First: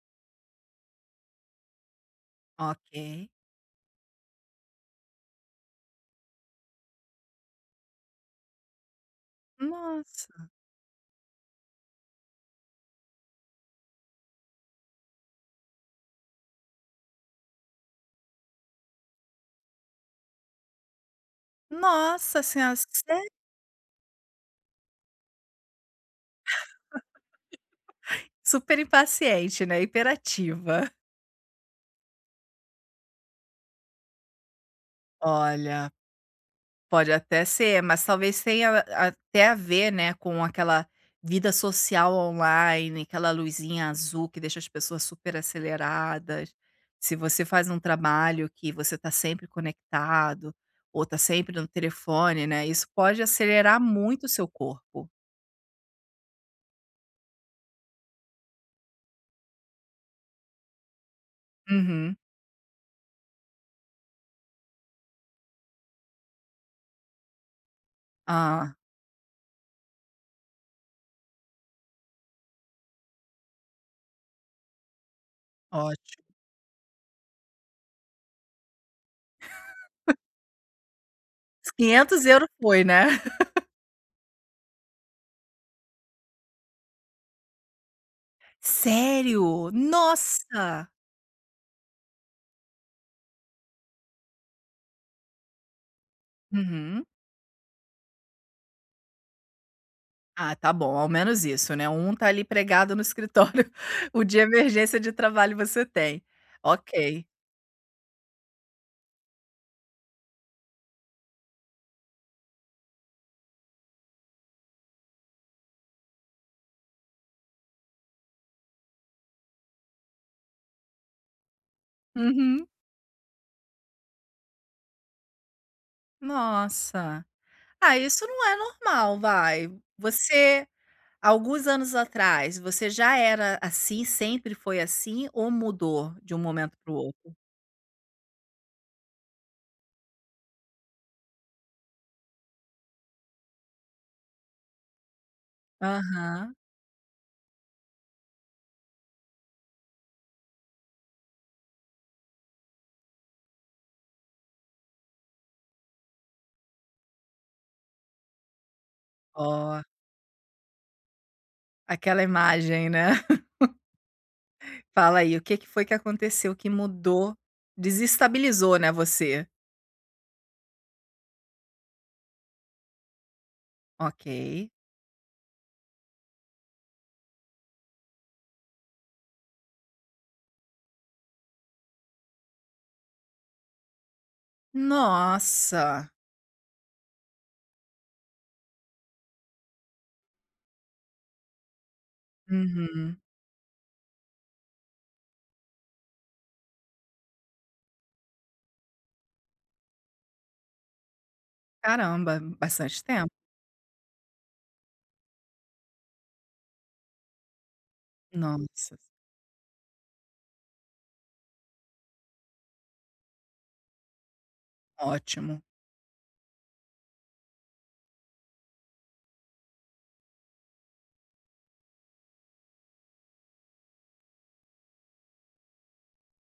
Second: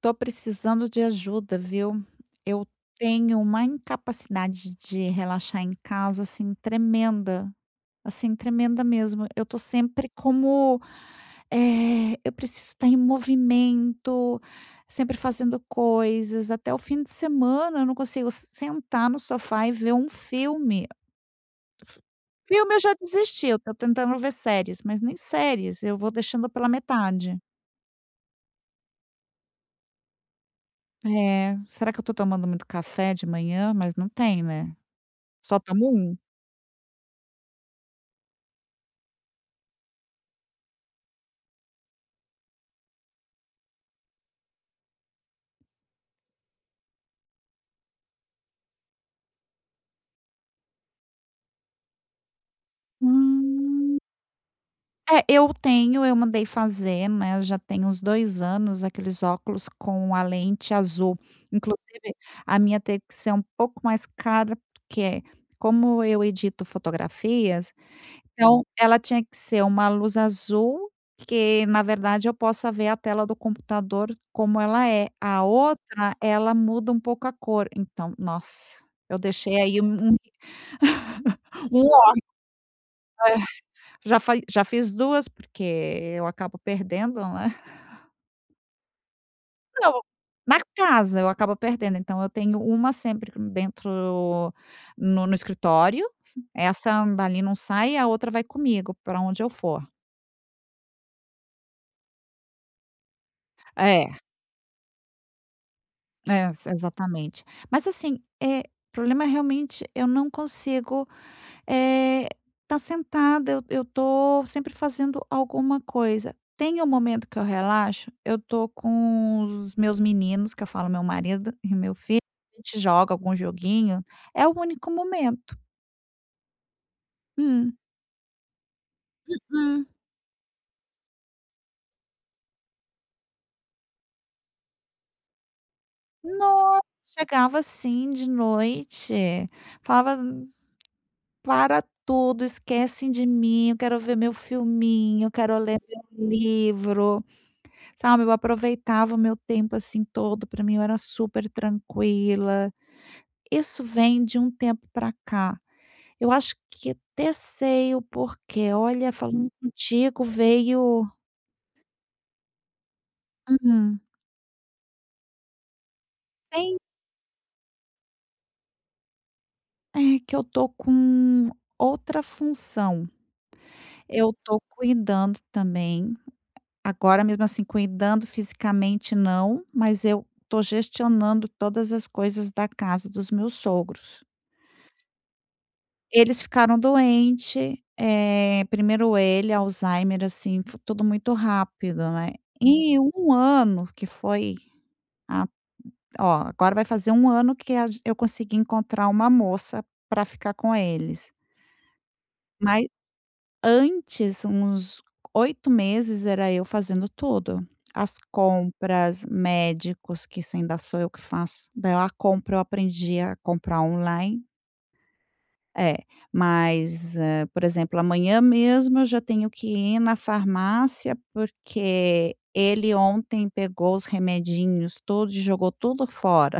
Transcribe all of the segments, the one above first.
Tô precisando de ajuda, viu? Eu Ok. tenho uma incapacidade de relaxar em casa, assim, tremenda. Assim, tremenda mesmo. Eu tô sempre Nossa. como, eu preciso estar em movimento, sempre fazendo coisas. Até o fim de semana eu não consigo sentar no sofá e ver um filme. F Nossa filme senhora, eu já sé desisti, eu tô tentando ver séries, mas nem séries, eu vou deixando pela metade. super impaciente, né, hiperativa. É, será que eu tô tomando muito café de manhã? Mas não tem, né? Só tomo Olha, um. pode até ser, mas talvez tenha até a ver, né, com aquela vida social online, aquela luzinha azul que deixa as pessoas super aceleradas. Se você faz um trabalho que você está sempre conectado, ou está sempre no telefone, né, isso pode acelerar Hum. muito o seu corpo. É, eu mandei fazer, né, já tem uns 2 anos, aqueles óculos com a lente azul. Inclusive, Uhum. a minha teve que ser um pouco mais cara, porque como eu edito fotografias, então, Ah, ela tinha que ser uma luz azul, que na verdade eu possa ver a tela do computador como ela é. A outra, ótimo. ela muda um pouco a cor. Então, nossa, eu deixei aí um ó 500 euros foi, né? é. Já fiz 2 porque eu acabo perdendo, né. Sério? Não, na Nossa! casa eu acabo perdendo, então eu tenho uma sempre dentro no escritório, Uhum. essa dali não sai, a outra vai comigo para onde eu for. Ah, tá bom, ao menos isso, né, um tá ali pregado no escritório, É. o de emergência de trabalho você tem. É, ex Ok. exatamente. Mas assim, o problema é realmente eu não consigo estar sentada, eu tô sempre fazendo alguma coisa. Tem um momento que eu relaxo, eu tô com os meus meninos, que eu falo meu marido e meu filho, a Uhum. gente joga algum joguinho, é o único momento. Nossa. Hum. Ah, isso não é normal, vai. Hum. Você alguns anos atrás, você já era assim, sempre foi assim ou mudou de um momento Nossa, para o outro? chegava assim de noite, falava: "Para tudo, esquecem de mim, eu quero ver meu filminho, eu quero ler meu Aham. livro". Sabe, eu aproveitava o meu tempo, assim, todo, para mim eu era super tranquila. Isso vem de um tempo para cá. Eu acho que até sei o porquê, olha, falando Ó, contigo veio. aquela imagem, né. Uhum. Fala aí, o que que foi que aconteceu que Tem mudou, desestabilizou, né, você? É que eu tô com outra função, Ok. eu tô cuidando também. Agora, mesmo assim, cuidando fisicamente não, mas eu estou gestionando todas as coisas da casa dos meus sogros. Nossa! Eles ficaram doentes, primeiro ele, Alzheimer, assim, foi tudo muito rápido, né. E Uhum. um ano que foi a agora vai fazer um ano que a gen eu consegui encontrar uma moça para ficar com eles, Caramba, mas bastante tempo. antes, uns 8 meses, era eu fazendo tudo. As Nossa, compras, médicos, que isso ainda sou eu que faço. Daí a compra eu aprendi a comprar online. ótimo. É, mas, por exemplo, amanhã mesmo eu já tenho que ir na farmácia, porque ele ontem pegou os remedinhos todos e jogou tudo fora.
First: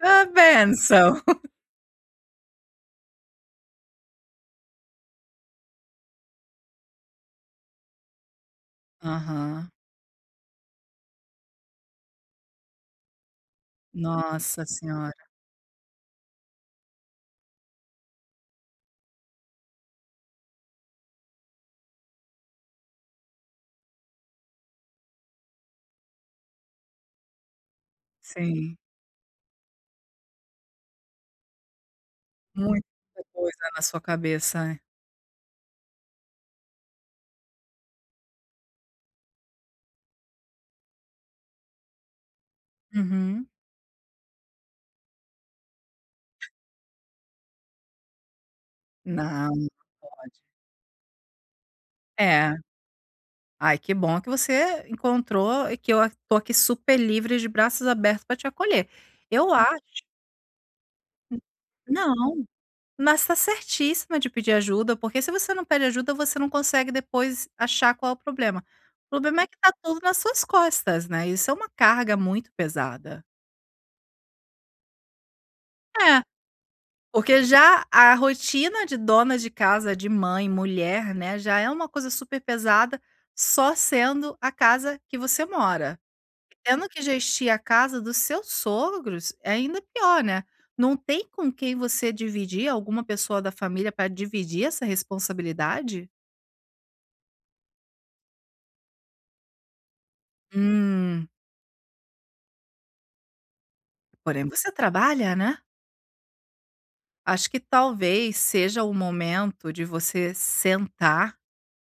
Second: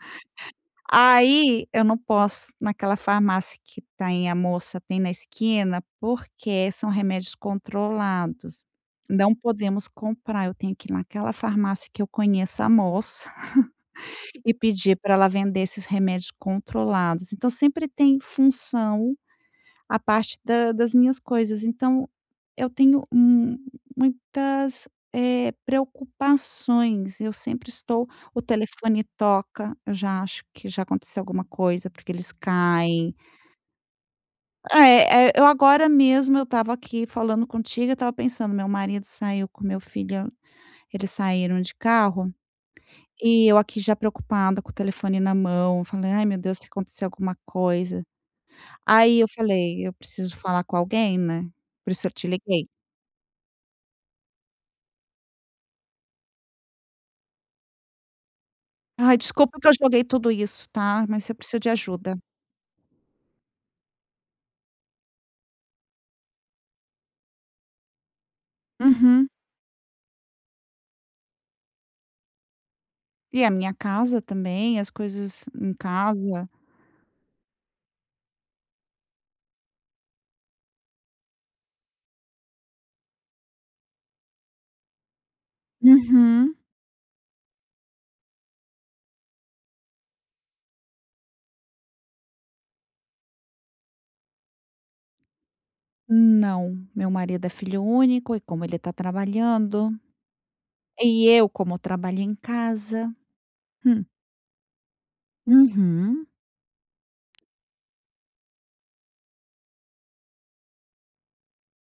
Ah, bênção! Aí eu não posso naquela farmácia que tem a moça, tem na esquina, porque são remédios controlados. Não Aham. podemos comprar, eu tenho que ir naquela farmácia que eu conheço a moça e Nossa pedir senhora, para ela vender esses remédios controlados. Então sempre tem função a parte da das minhas coisas. Então, eu tenho mu muitas, preocupações. Eu sempre estou. O sim. telefone toca, eu já acho que já aconteceu alguma coisa, porque eles Muita caem. coisa na sua cabeça, né. É, eu agora mesmo eu estava aqui falando contigo, eu estava pensando, meu marido saiu com meu filho, eles saíram de carro, e Uhum. eu aqui já preocupada com o telefone na mão, falei: "Ai, meu Deus, se acontecer alguma coisa". Aí eu Não, não falei: "Eu preciso pode. falar com alguém, né, por isso eu te É. liguei. Ai, que bom que você encontrou e que eu a tô aqui super livre de braços abertos para te acolher. Ai, Eu desculpa que eu acho joguei tudo isso, tá, mas eu preciso de ajuda". não. Mas tá certíssima de pedir ajuda, porque se você não pede ajuda, você não consegue depois achar qual é o problema. O Uhum. problema é que tá tudo nas suas costas, né, isso é uma carga muito pesada. E a minha casa também, as coisas em É, casa. porque já a rotina de dona de casa, de mãe, mulher, né, já é uma coisa super pesada, só sendo a casa que você mora. Uhum. Tendo que gestir a casa dos seus sogros, é ainda pior, né. Não tem com quem você dividir, alguma pessoa da família para dividir essa responsabilidade? Não, meu marido é filho único e como ele está trabalhando, e Hum, eu como trabalho em casa. Hum. porém você trabalha, né. Uhum, Acho que talvez seja o momento de você sentar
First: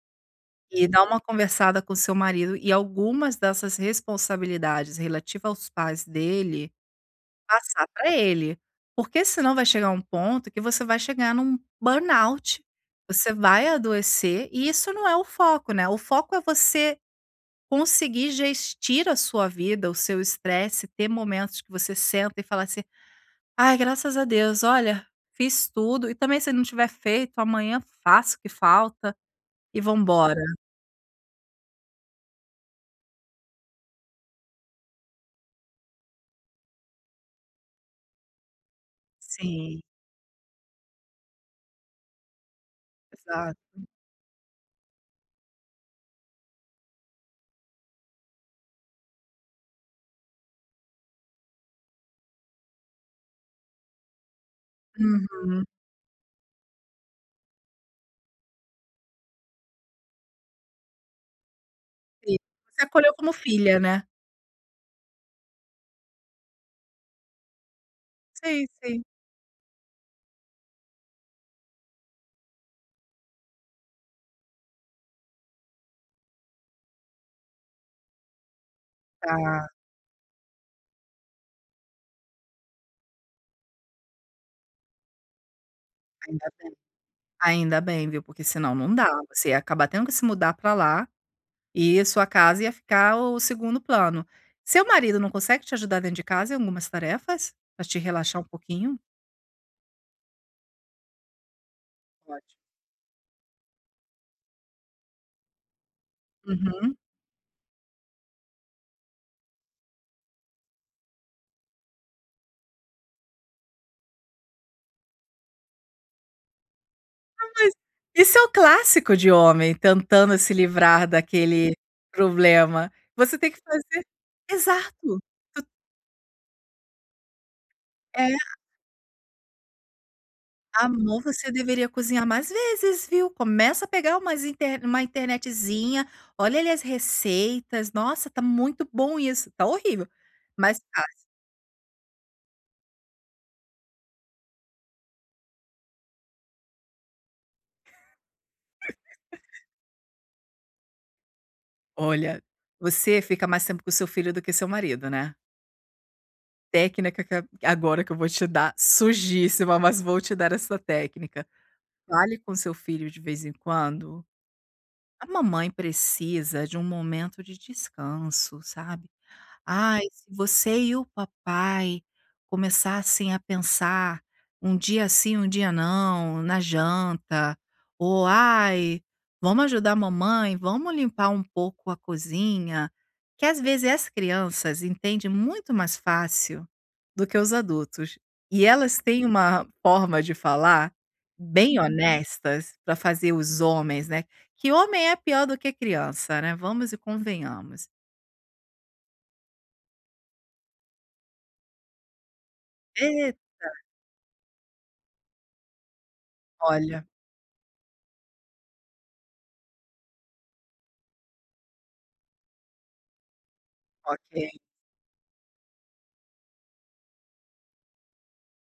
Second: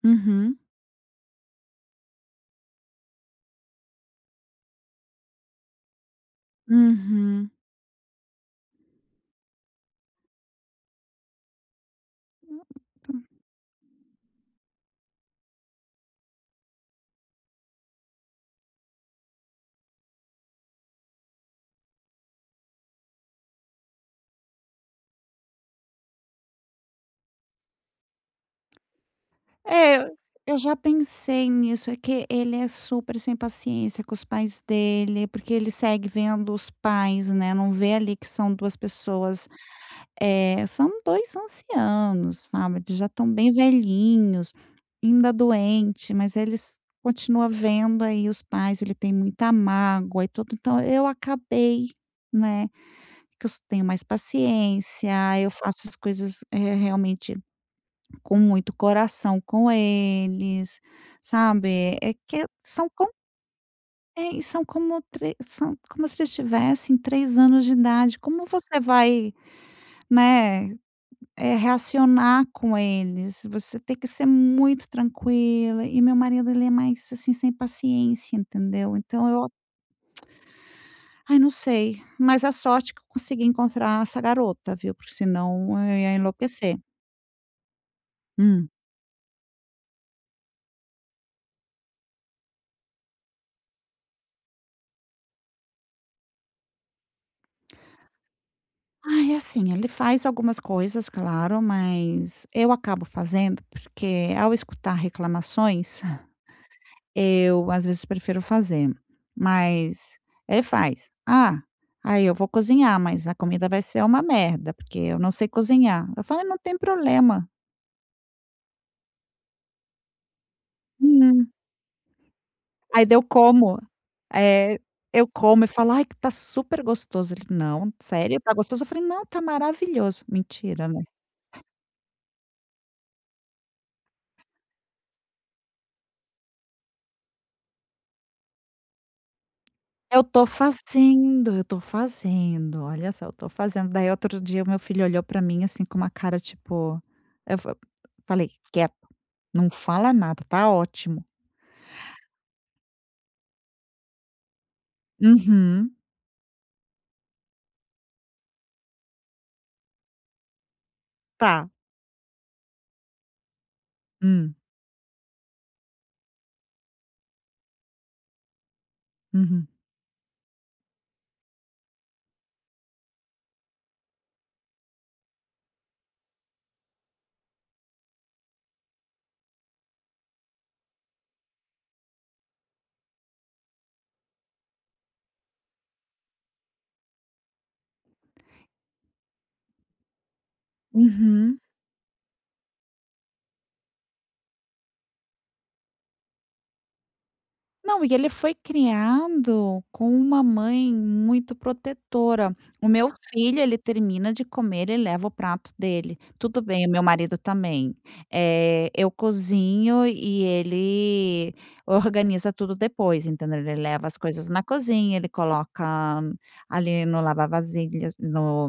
uhum, e dar uma conversada com seu marido e algumas dessas responsabilidades relativa aos pais dele, uhum. passar para ele. Porque senão vai chegar um ponto que você vai chegar num burnout, você vai adoecer e isso não é o foco, né. O foco é você conseguir gestir a sua vida, o seu estresse, ter momentos que você senta e fala assim: Ai, graças a Deus. Olha, fiz tudo e também se não tiver feito, amanhã faço o que falta e É, eu vambora. eu já pensei nisso, é que ele é super sem paciência com os pais dele, porque ele segue vendo os pais, né, não vê ali que são 2 pessoas, Sim, são 2 ancianos, sabe, eles já estão bem exato. velhinhos, ainda doente, mas eles continua vendo aí os pais, ele tem muita mágoa e tudo, então eu acabei, né, que eu s tenho mais paciência, eu Uhum. faço as coisas, realmente com muito coração com eles, sabe, é Sim. que Você são como acolheu como filha, né? é, são como tre são como se eles tivessem 3 anos de idade, como Sim, você sim. vai, né, reacionar com eles? Você tem que ser muito tranquila, e meu marido ele é mais, assim, sem paciência, entendeu. Então eu, Tá, ai, não sei, mas a sorte que eu consegui encontrar essa garota, viu, porque senão eu ia ainda bem. enlouquecer. Ainda bem, viu, porque Hum. senão não dá. Você ia acabar tendo que se mudar pra lá e sua casa ia ficar o segundo plano. Seu marido não consegue te ajudar dentro de casa em algumas tarefas? Pra te relaxar um pouquinho? Ai, é assim, ele faz algumas coisas, claro, mas Ótimo. eu acabo fazendo, porque ao escutar reclamações, Uhum. eu às vezes prefiro fazer. Mas ele faz: "Ah, aí eu vou cozinhar, mas a comida vai ser uma merda, porque eu não sei cozinhar". Eu falo: "Não tem problema". Mas isso é o clássico de homem tentando se livrar Hum. daquele problema. Aí, daí Você tem que fazer eh, exato. eu como e falo: "Ai, que tá super gostoso". Ele: "Não, É: sério, tá gostoso?". Eu falei: "Não, tá maravilhoso". Mentira, né? "Amor, você deveria cozinhar mais vezes, viu? Começa a pegar uma internetzinha, olha ali as receitas. Nossa, tá muito bom isso". Tá horrível, mas tá. Eu tô fazendo, olha só, eu tô fazendo. Daí outro dia o meu filho olhou pra mim, assim, com uma cara tipo, eu fa falei: "Quieto, não fala nada, tá ótimo". Olha, você fica mais tempo com o seu filho do que seu marido, né. "Uhum, Técnica que a Agora que eu vou te dar, sujíssima, mas vou te dar essa técnica. tá, Fale com seu filho de vez em quando. hum, A mamãe precisa de um momento de descanso, sabe? uhum, Ai, se você e o papai começassem a pensar um dia sim, um dia não, na janta, ou ai, vamos ajudar a mamãe, vamos limpar um pouco a cozinha, que às vezes as crianças entendem muito mais fácil do que os adultos. E elas têm uma forma de falar uhum". bem honestas para fazer os homens, né? Que homem é pior do que criança, né? Vamos e convenhamos. Não, e ele foi criado com uma mãe muito protetora. O meu E, filho, ele termina de comer, ele leva o prato dele. Tudo bem, o meu olha. marido também. Eu cozinho e ele organiza tudo depois, entendeu? Ele leva as coisas na Ok. cozinha, ele coloca ali no lava-vasilhas, no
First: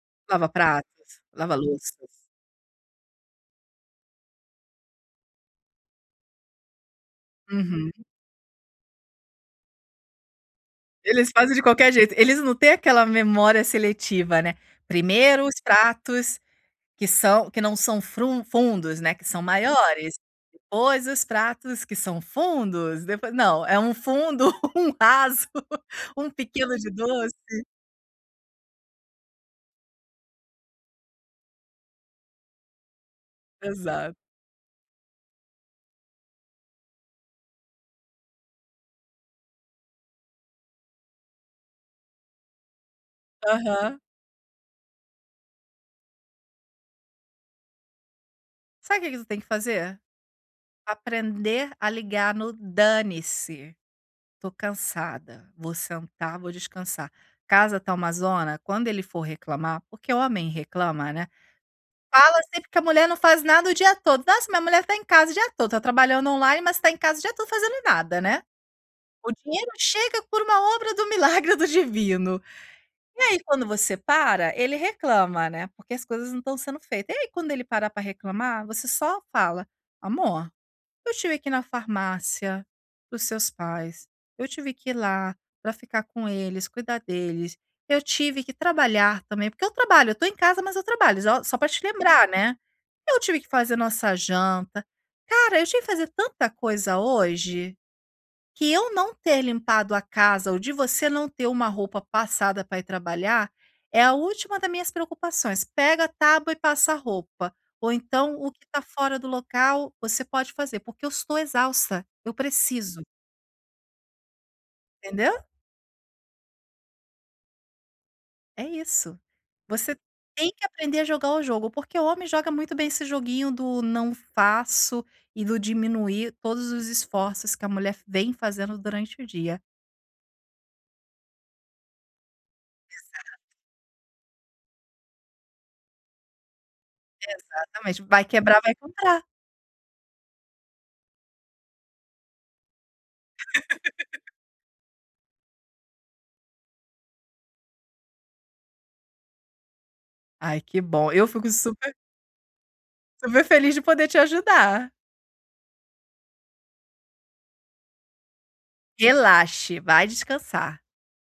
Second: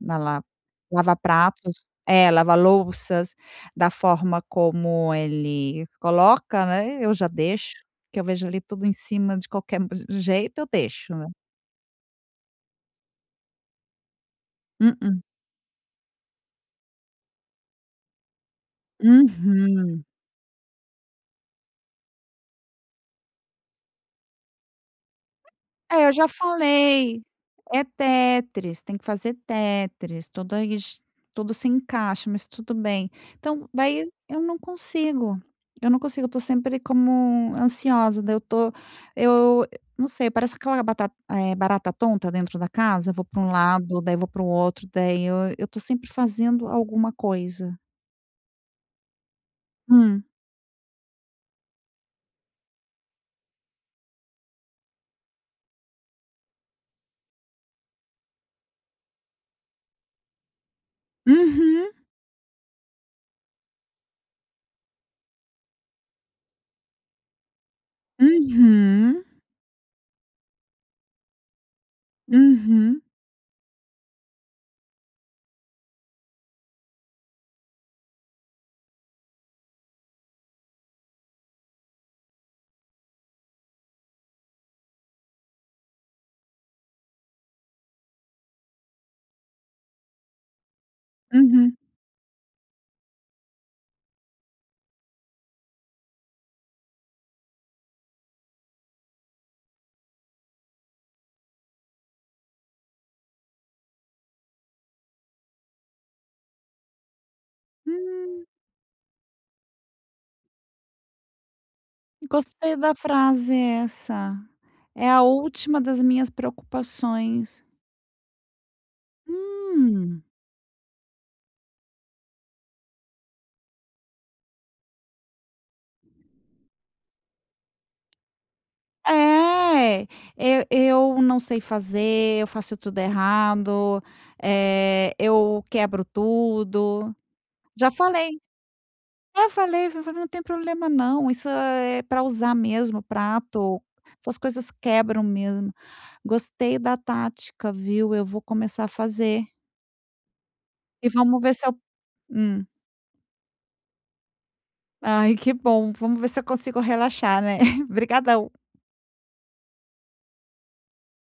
na la Lava pratos, lava lava-pratos, louças. é, lava-louças, da forma como ele coloca, né, eu já deixo. Uhum. Que eu vejo ali tudo em cima de qualquer jeito, eu deixo, né. Eles fazem de qualquer jeito. Eles não têm aquela memória seletiva, né. Mm-mm. Primeiro os pratos que são que não são frun fundos, né, que são Uhum. maiores, depois os pratos que são fundos, depois não, é um fundo, um raso, É, eu já um pequeno de falei. doce. É Tetris, tem que fazer Tetris, tudo aí j tudo se encaixa, mas tudo bem. Então, daí Exato. Eu não consigo, eu tô sempre como ansiosa, daí eu não sei, parece aquela barata tonta dentro da casa, eu vou pra um Aham. lado, daí vou para o outro, daí eu tô sempre fazendo alguma coisa. Sabe o que que tu tem que fazer? Hum. Aprender a ligar no "dane-se". Tô cansada, vou sentar, vou descansar. Casa tá uma zona, quando ele for reclamar, porque homem reclama, né? Uhum, Fala sempre que a mulher não faz nada o dia todo. Nossa, minha mulher tá em casa o dia todo, tá trabalhando online, mas tá em casa o dia todo fazendo nada, né? uhum. O dinheiro chega por uma obra do milagre do divino. Uhum, E aí, quando você para, ele reclama, né? Porque as coisas não estão sendo feitas. E aí, quando ele parar pra reclamar, você só fala: amor, eu tive que ir na farmácia dos seus pais, eu tive que ir lá para ficar com eles, cuidar deles, eu tive que trabalhar também, porque eu trabalho, eu tô em casa, mas eu trabalho, só pra uhum. te lembrar, né. Eu tive que fazer nossa janta. Cara, eu tive que fazer tanta coisa hoje. Que eu não ter limpado a casa ou de você não ter uma roupa passada para ir trabalhar, é a última das minhas preocupações, pega a tábua e passa a roupa, ou então Hum, o que está fora do local, você pode fazer, porque eu estou exausta, eu gostei da preciso, frase essa. É a entendeu? última das minhas preocupações. É isso. Você Hum. tem que aprender a jogar o jogo, porque o homem joga muito bem esse joguinho do não faço e do diminuir todos os esforços que a mulher vem fazendo durante o dia. É, eu não sei fazer, eu faço tudo errado, é, eu quebro tudo. Já Exatamente, vai falei. quebrar, vai comprar. É, eu falei: "Não tem problema não, isso é para usar mesmo, prato, essas coisas quebram mesmo". Gostei da tática, viu, eu vou começar a fazer. Ai, que E bom. Eu vamos fico ver se eu. super Hum. super feliz de poder te ajudar. Ai, que bom. Vamos ver se eu consigo relaxar, né. Obrigadão. Relaxe, vai descansar.